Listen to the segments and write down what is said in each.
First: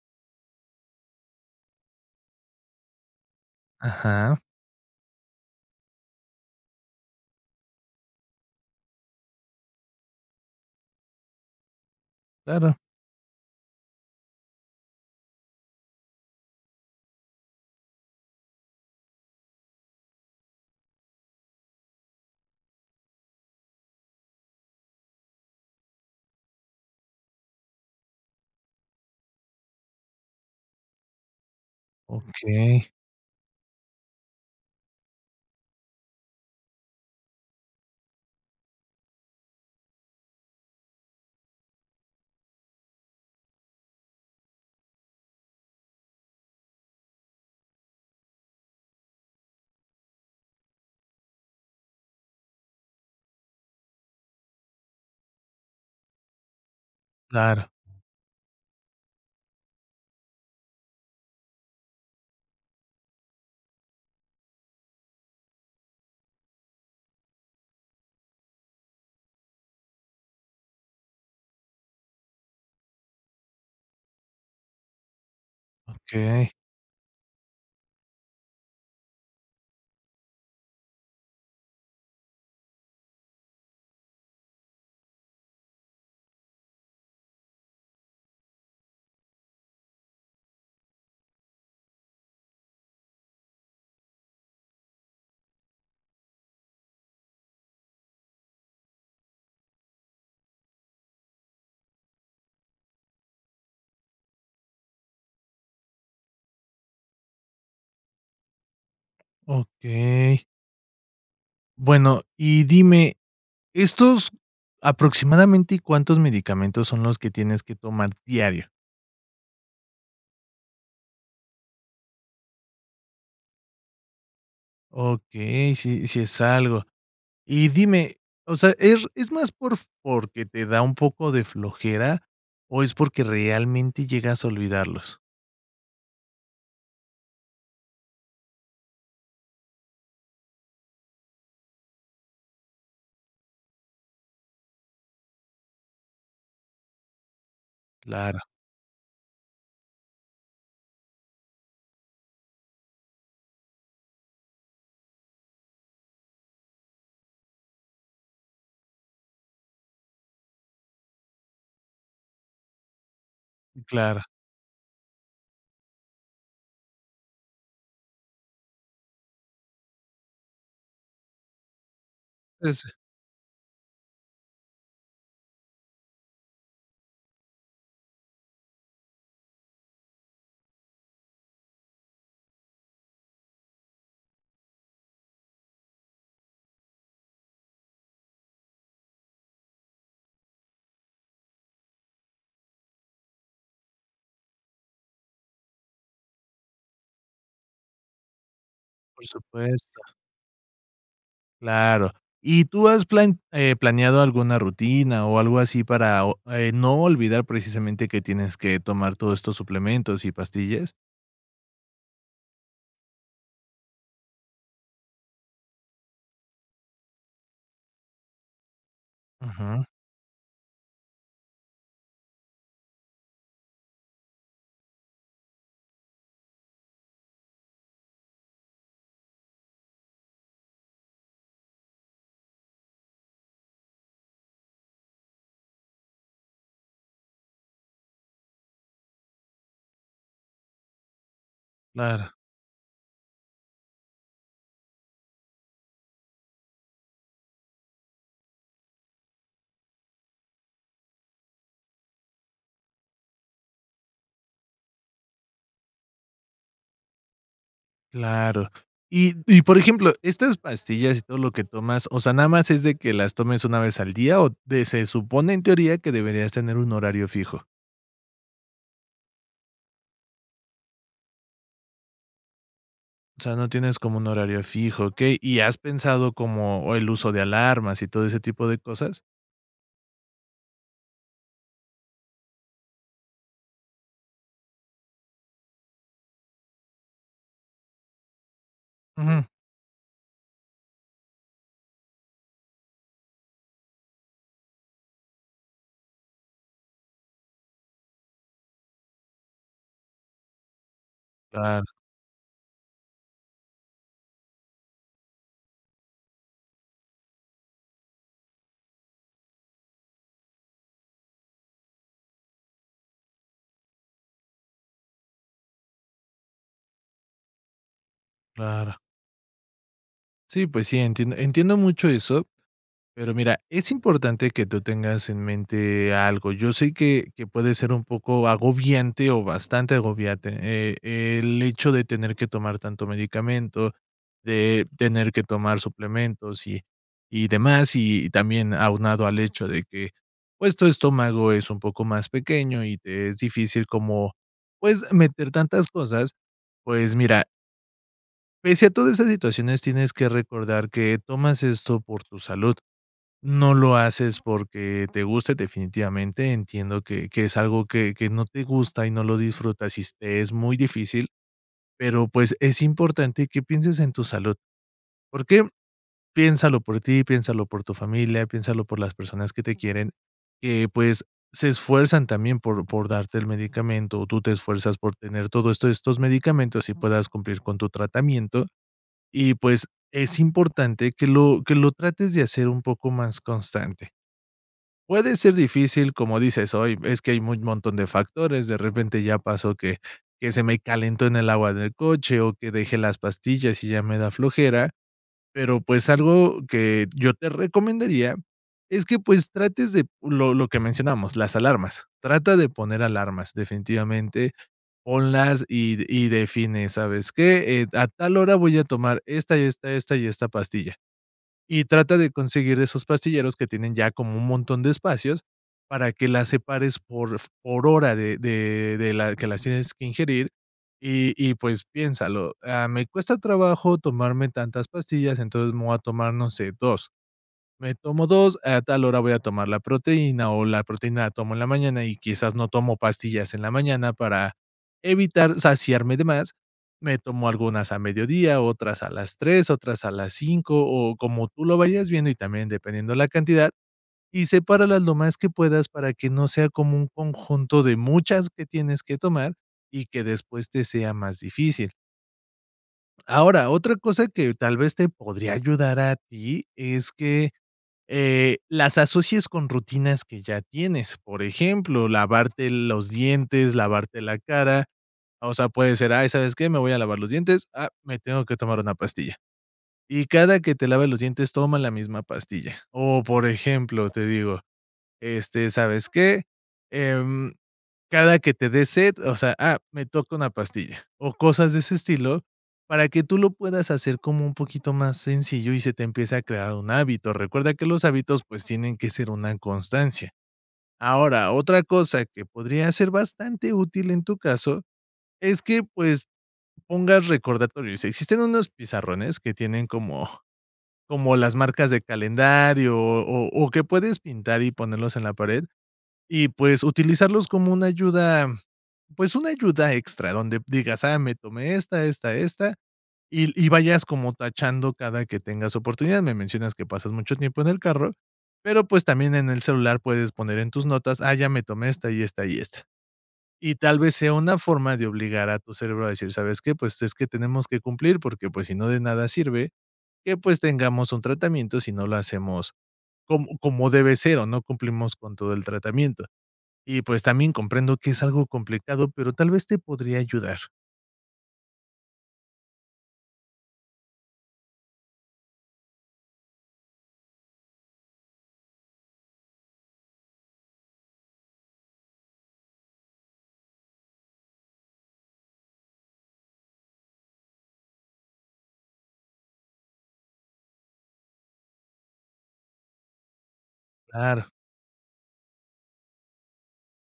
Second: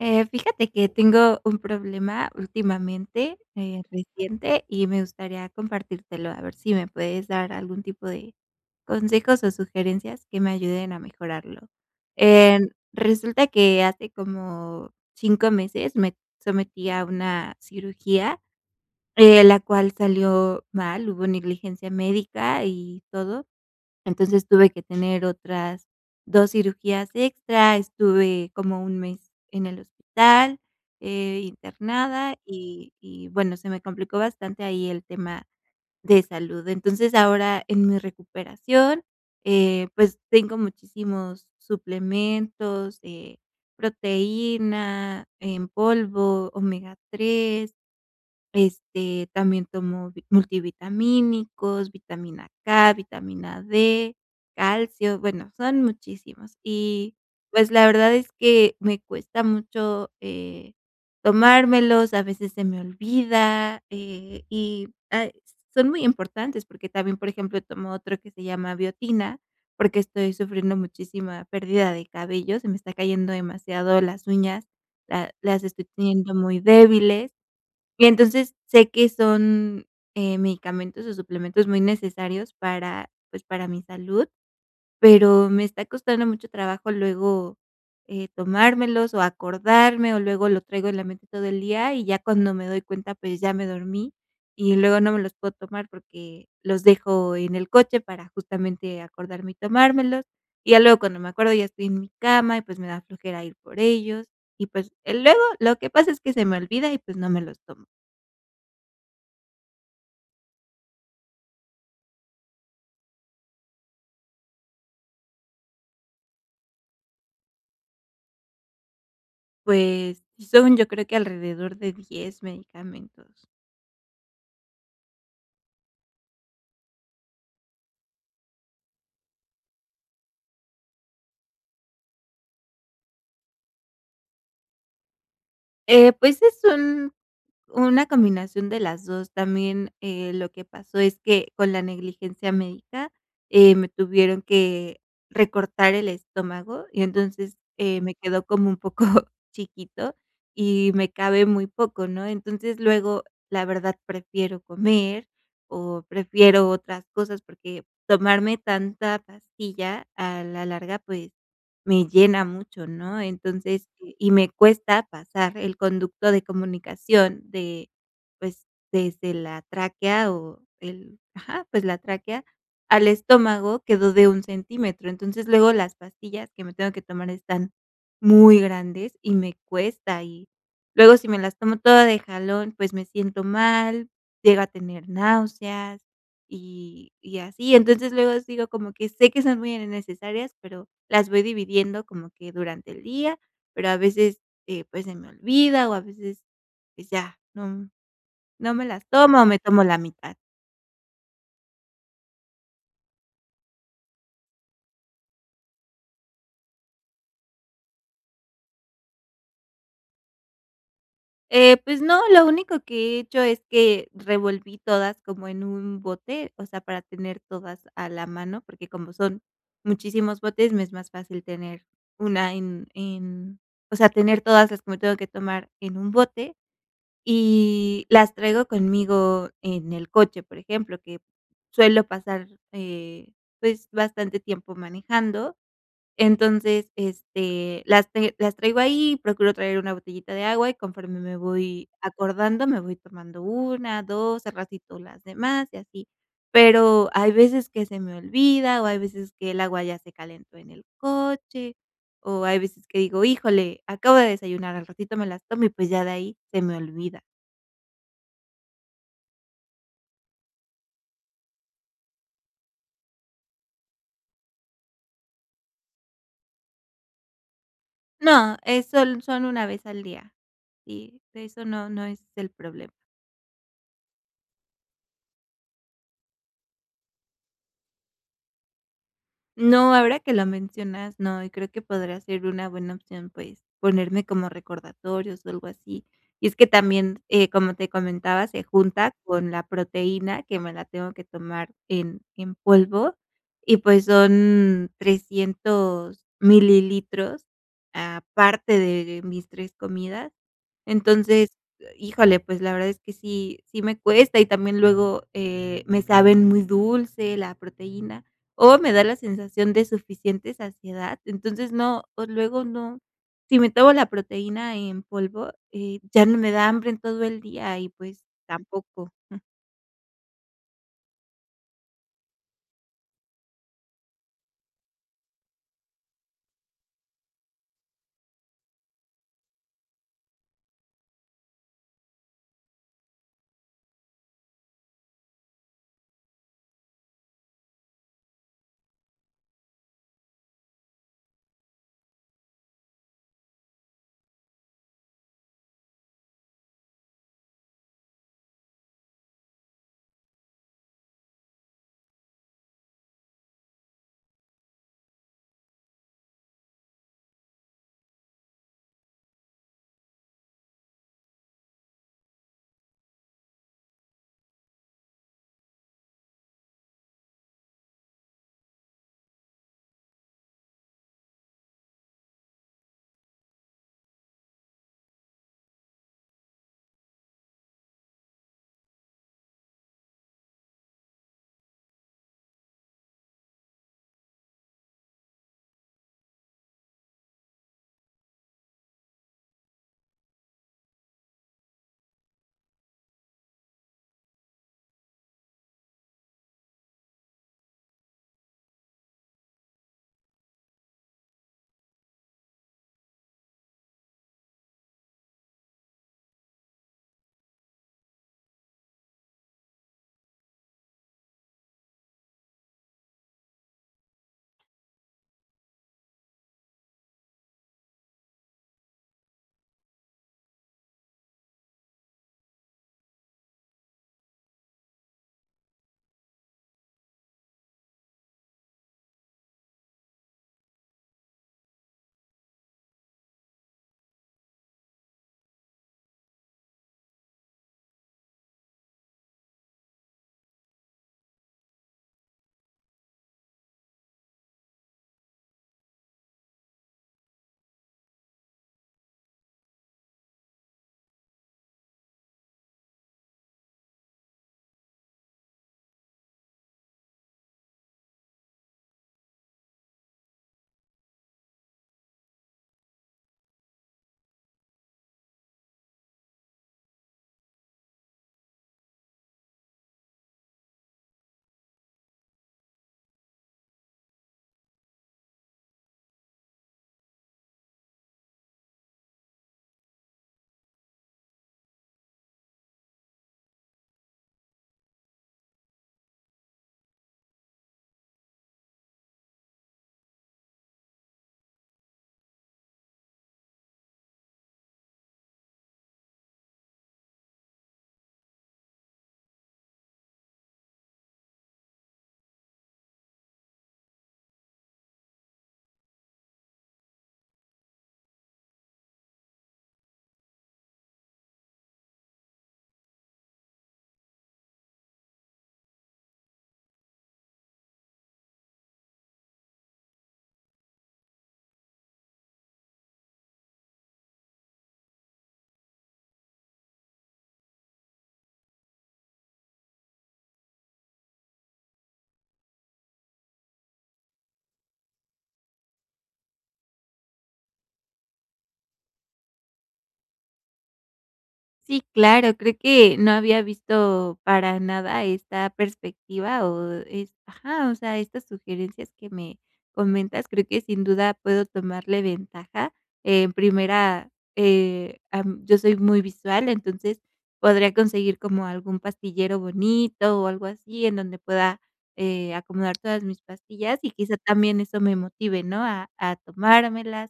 Eh, fíjate que tengo un problema últimamente, eh, Ajá. reciente, y me gustaría compartírtelo, a ver si me puedes dar algún tipo de consejos o sugerencias que me ayuden a mejorarlo. Em, Claro. resulta que hace como 5 meses me sometí a una cirugía, eh, la cual salió mal, hubo negligencia médica y todo. Entonces, tuve que tener otras 2 cirugías extra, estuve como un mes en el hospital, eh, internada, Okey. y y, bueno, se me complicó bastante ahí el tema de salud. Entonces, ahora, en mi recuperación, eh, pues tengo muchísimos suplementos, eh, proteína en polvo, omega 3, este también tomo multivitamínicos, vitamina K, vitamina D, calcio, bueno, son muchísimos. Y, Claro. pues, la verdad es que me cuesta mucho, eh, tomármelos, a veces se me olvida, eh, y, ah, son muy importantes, porque también, por ejemplo, tomo otro que se llama biotina, porque estoy sufriendo muchísima pérdida de cabello se me está cayendo demasiado, las uñas, la las estoy teniendo Okey. muy débiles. Y entonces, sé que son, eh, medicamentos o suplementos muy necesarios para, pues, para mi salud, pero me está costando mucho trabajo luego, eh, tomármelos o acordarme, o luego lo traigo en la mente todo el día, y ya cuando me doy cuenta, pues, ya me dormí, y luego no me los puedo tomar porque los dejo en el coche para justamente acordarme y tomármelos. Y ya luego cuando me acuerdo ya estoy en mi cama y, pues, me da flojera ir por ellos, y pues, luego lo que pasa es que se me olvida y, pues, no me los tomo. Okey. Bueno, y dime, estos ¿aproximadamente cuántos medicamentos son los que tienes que tomar diario? Pues, sí son, yo creo que alrededor de 10 medicamentos. Okey, sí, sí es algo. Y dime, o sea, ¿es es más por porque te da un poco de flojera, o es porque realmente llegas a olvidarlos? Eh, pues, es un una combinación de las 2. También, eh, lo que pasó es que con la negligencia médica, eh, me tuvieron que recortar el estómago, y entonces, eh, me Claro. quedó como un poco chiquito, y me cabe muy poco, ¿no? Entonces, luego, la verdad, prefiero comer o prefiero otras cosas. Porque tomarme tanta pastilla a la larga, pues, me llena mucho, ¿no? Entonces Claro. y me cuesta pasar el conducto de comunicación de, pues, desde la tráquea, o el ajá, pues, la tráquea Ese. al estómago quedó de 1 centímetro. Entonces, luego las pastillas que me tengo que tomar están muy grandes y me cuesta. Y luego, si me las tomo toda de jalón, pues, me siento mal, llego a tener náuseas, y y así. Entonces, luego sigo como que sé que son muy innecesarias, pero las voy dividiendo como que durante el día, pero a veces, eh, pues, se me olvida, o a veces, pues, ya, no no me las Por tomo, o me tomo la supuesto. mitad. Claro, ¿y tú has plan eh, planeado alguna rutina o algo así para o eh, no olvidar, precisamente, que tienes que tomar todos estos suplementos y pastillas? Eh, pues no, lo único que he hecho es que revolví todas como en un bote, o sea, para tener todas a la mano, porque como son Ujú. muchísimos botes, me es más fácil tener una en en, o sea, tener todas las que me tengo que tomar en un bote y las traigo conmigo en el coche, por ejemplo, que suelo pasar, eh, pues bastante tiempo manejando. Entonces, este, las ten las traigo ahí, procuro traer una botellita de agua y conforme me voy Claro. acordando, me voy tomando una, dos, al ratito las demás y así. Pero, hay veces que se me olvida, o hay veces que el agua ya se calentó en el coche, o hay veces que digo: "Híjole, acabo de desayunar al ratito me las tomo y pues ya de ahí se me olvida". Claro. Y y, por ejemplo, estas pastillas y todo lo que tomas, o sea, ¿nada más es de que las tomes una vez al día o, de se supone en teoría, que deberías tener un horario fijo? No, es son son una vez al día, sí, eso no, no es el problema. O sea, no tienes como un horario fijo, okey, ¿y has pensado como el uso de alarmas y todo ese tipo de cosas? No, ahora que lo mencionas, no, y creo que podría ser una buena opción, pues, ponerme como recordatorios o algo así, y es que también, eh, como te comentaba, se junta Ujú. con la proteína que me la tengo que tomar en en polvo, y pues, son 300 mililitros aparte de mis 3 comidas, entonces, Claro. híjole, pues, la verdad es que sí, sí me cuesta, y también luego, eh, me saben muy dulce la proteína, o me da la sensación de suficiente saciedad, entonces no, o luego no, si me tomo la proteína en polvo, eh, ya no me da hambre en todo el día, y pues Claro. tampoco, mm. Sí, pues sí, entien entiendo mucho eso, pero mira, es importante que tú tengas en mente algo, yo sé que, que puede ser un poco agobiante, o bastante agobiante, eh, el hecho de tener que tomar tanto medicamento, de tener que tomar suplementos y y demás, y también aunado al hecho de que, pues, tu estómago es un poco más pequeño y te es difícil como, pues, meter tantas cosas, pues, mira pese a todas esas situaciones, tienes que recordar que tomas esto por tu salud, no lo haces porque te guste definitivamente, entiendo que que es algo que que no te gusta y no lo disfrutas, y te es muy difícil, pero, pues, es importante que pienses en tu salud, ¿por qué?, piénsalo por ti, piénsalo por tu familia, piénsalo por las personas que te quieren, que pues, se esfuerzan también por, por darte el medicamento, tú te esfuerzas por tener todo esto estos medicamentos y puedas cumplir con tu tratamiento, y pues, es importante que lo que lo trates de hacer un poco más constante puede ser difícil, como dices: "Ay, es que hay muy montón de factores, de repente ya pasó que que se me calentó en el agua del coche o que dejé las pastillas y ya me da flojera", pero, pues, algo que yo te recomendaría es que, pues, trates de lo lo que mencionamos, las alarmas, trata de poner alarmas, definitivamente, ponlas y y define: "¿Sabes qué?, eh, a tal hora voy a tomar esta y esta, esta y esta pastilla", y trata de conseguir esos pastilleros que tienen ya como un montón de espacios para que las separes por por hora de de de la que las tienes que ingerir y y, pues piénsalo: "Ah, me cuesta trabajo tomarme tantas pastillas, entonces, me voy a tomar, no sé, 2, me tomo 2 a tal hora voy a tomar la proteína, o la proteína la tomo en la mañana, y quizás no tomo pastillas en la mañana, para evitar saciarme de más, me tomo algunas a mediodía, otras a las 3, otras a las 5," o como tú lo vayas viendo, y también dependiendo la cantidad, y sepáralas lo más que puedas, para que no sea como un conjunto de muchas que tienes que tomar, y que después te sea más difícil. Ahora, otra cosa que tal vez te podría ayudar a ti es que, eh, las asocies con rutinas que ya tienes. Por ejemplo, lavarte los dientes, lavarte la cara, o sea, puede ser: "Ay, ¿sabes qué? Me voy a lavar los dientes, ah, me tengo que tomar una pastilla". Y cada que te laves los dientes toma la misma pastilla. O, por ejemplo, te digo: "Este, ¿sabes qué? Em, cada que te dé sed, o sea, ah, me toca una pastilla". O cosas de ese estilo, para que tú lo puedas hacer como un poquito más sencillo y se te empiece a crear un hábito. Recuerda que los hábitos, pues, tienen que ser una constancia. Ahora, otra cosa que podría ser bastante útil en tu caso es que, pues, pongas recordatorios. Existen unos pizarrones que tienen como como las marcas de calendario o o o que puedes pintar y ponerlos en la pared, y pues utilizarlos como una ayuda, pues, una ayuda extra, donde digas: "Ah, me tomé esta, esta, esta", y l y vayas como tachando cada que tengas oportunidad. Me mencionas que pasas mucho tiempo en el carro, pero, pues, también en el celular puedes poner en tus notas: "Ah, ya me tomé esta y esta y esta". Y tal vez sea una forma de obligar a tu cerebro a decir: "¿Sabes qué? Pues, es que tenemos que cumplir porque, pues, si no, de nada sirve que, pues, tengamos un tratamiento si no lo hacemos com como debe ser o no cumplimos con todo el tratamiento. Y, pues, también comprendo que es algo complicado, pero tal vez te podría ayudar. Sí, claro, creo que no había visto para nada esta perspectiva, o es ajá, o sea, estas sugerencias que me comentas, creo que sin duda puedo tomarle ventaja. En primera, eh, am, yo soy muy visual, entonces, podría conseguir como algún pastillero bonito o algo así. En donde pueda, eh, acomodar todas mis pastillas, y quizá Claro. también eso me motive, ¿no? A a tomármelas,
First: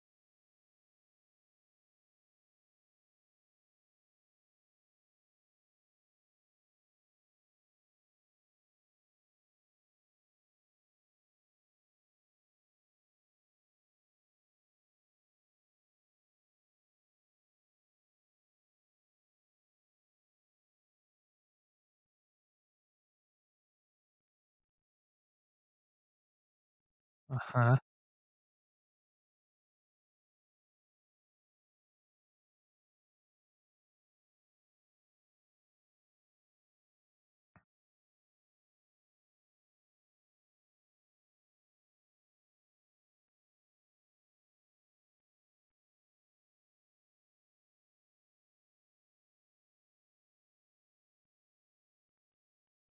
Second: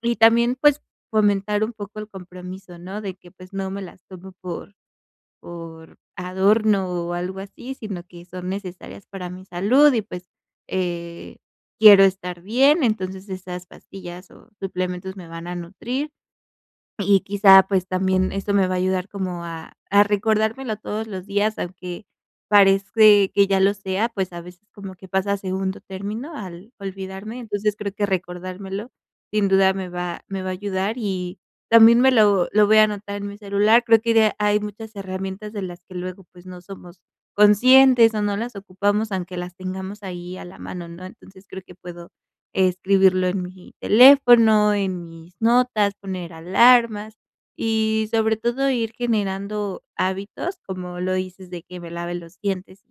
y también, pues, fomentar un poco el compromiso, ¿no? De que, pues, no me las tomo por por adorno o algo así, sino que son necesarias para mi salud, y pues, eh, quiero estar bien. Entonces esas pastillas, o suplementos me van a nutrir. Y quizá, pues, también eso me va a ayudar como a a recordármelo todos los días, aunque parece que ya lo sea. Pues a veces como que pasa a segundo término al olvidarme, entonces Ajá. creo que recordármelo sin duda me va me va a ayudar, y también me lo lo voy a anotar en mi celular. Creo que de hay muchas herramientas de las que luego pues no somos conscientes o no las ocupamos aunque las tengamos ahí a la mano, ¿no? Entonces, creo que puedo escribirlo en mi teléfono, en mis notas, poner alarmas, y sobre todo ir generando hábitos, como lo dices de que me lave los dientes,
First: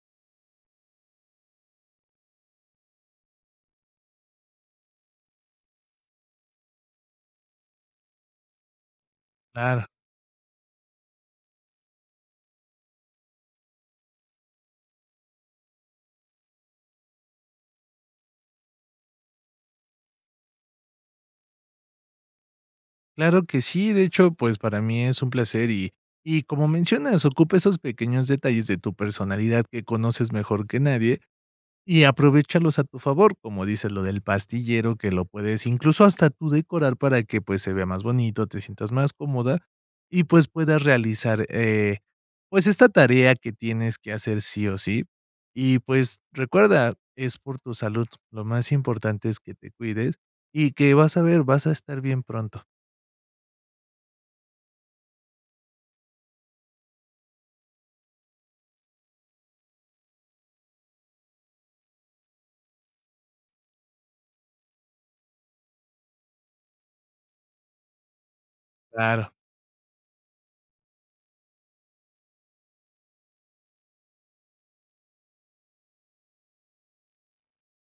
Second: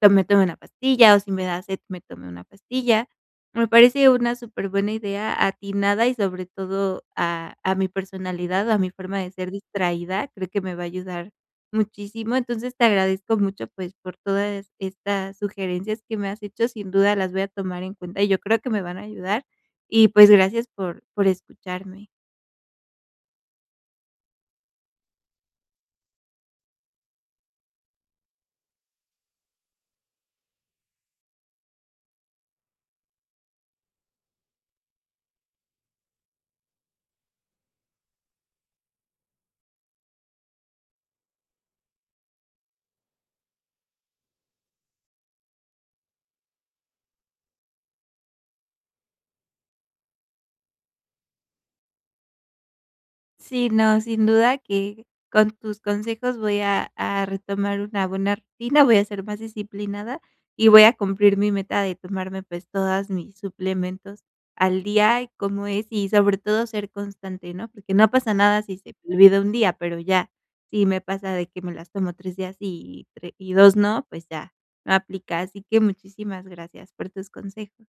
pues, me tomo una pastilla, o si me da sed me tome una pastilla. Me parece una superbuena idea atinada y sobre todo a a mi personalidad, a mi forma de ser Claro. distraída, creo que me va a ayudar muchísimo. Entonces, te agradezco mucho pues, por toda es estas sugerencias que me has hecho, sin duda las voy a tomar en cuenta, y yo creo que me van a ayudar, y pues, gracias por por escucharme. Claro que sí, de hecho, pues, para mí es un placer, y y, como mencionas, ocupa esos pequeños detalles de tu personalidad que conoces mejor que nadie, y aprovéchalos a tu favor, como dices lo del pastillero, que lo puedes, incluso, hasta tú decorar para que, pues, se vea más bonito, te sientas más cómoda. Y, pues, puedas realizar, eh, pues, esta tarea que tienes que hacer sí o sí. Y, pues, recuerda, es por tu salud, lo más importante es que te cuides y que vas a ver, vas a estar bien pronto. Sí, no, sin duda que con tus consejos voy a a retomar una buena rutina, voy a ser más disciplinada, y voy a cumplir mi meta de tomarme, pues, todas mis suplementos al día. Y cómo es, y sobre todo ser constante, ¿no?, porque no pasa nada si se me Claro. olvida 1 día, pero ya, si me pasa de que me las tomo 3 días sí, y 3 y 2 no, pues ya, no aplica. Así que muchísimas gracias por tus consejos.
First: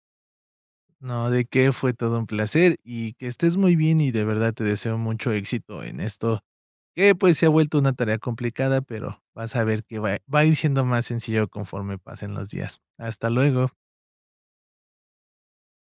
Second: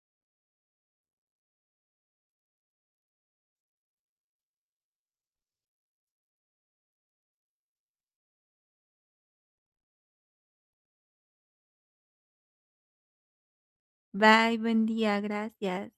No, ¿de qué?, fue todo un placer. Y que estés muy bien y de verdad te deseo mucho éxito en esto, que, pues, se ha vuelto una tarea complicada, pero vas a ver que va i va a ir siendo más sencillo conforme pasen los días. Hasta luego. Bye, buen día, gracias.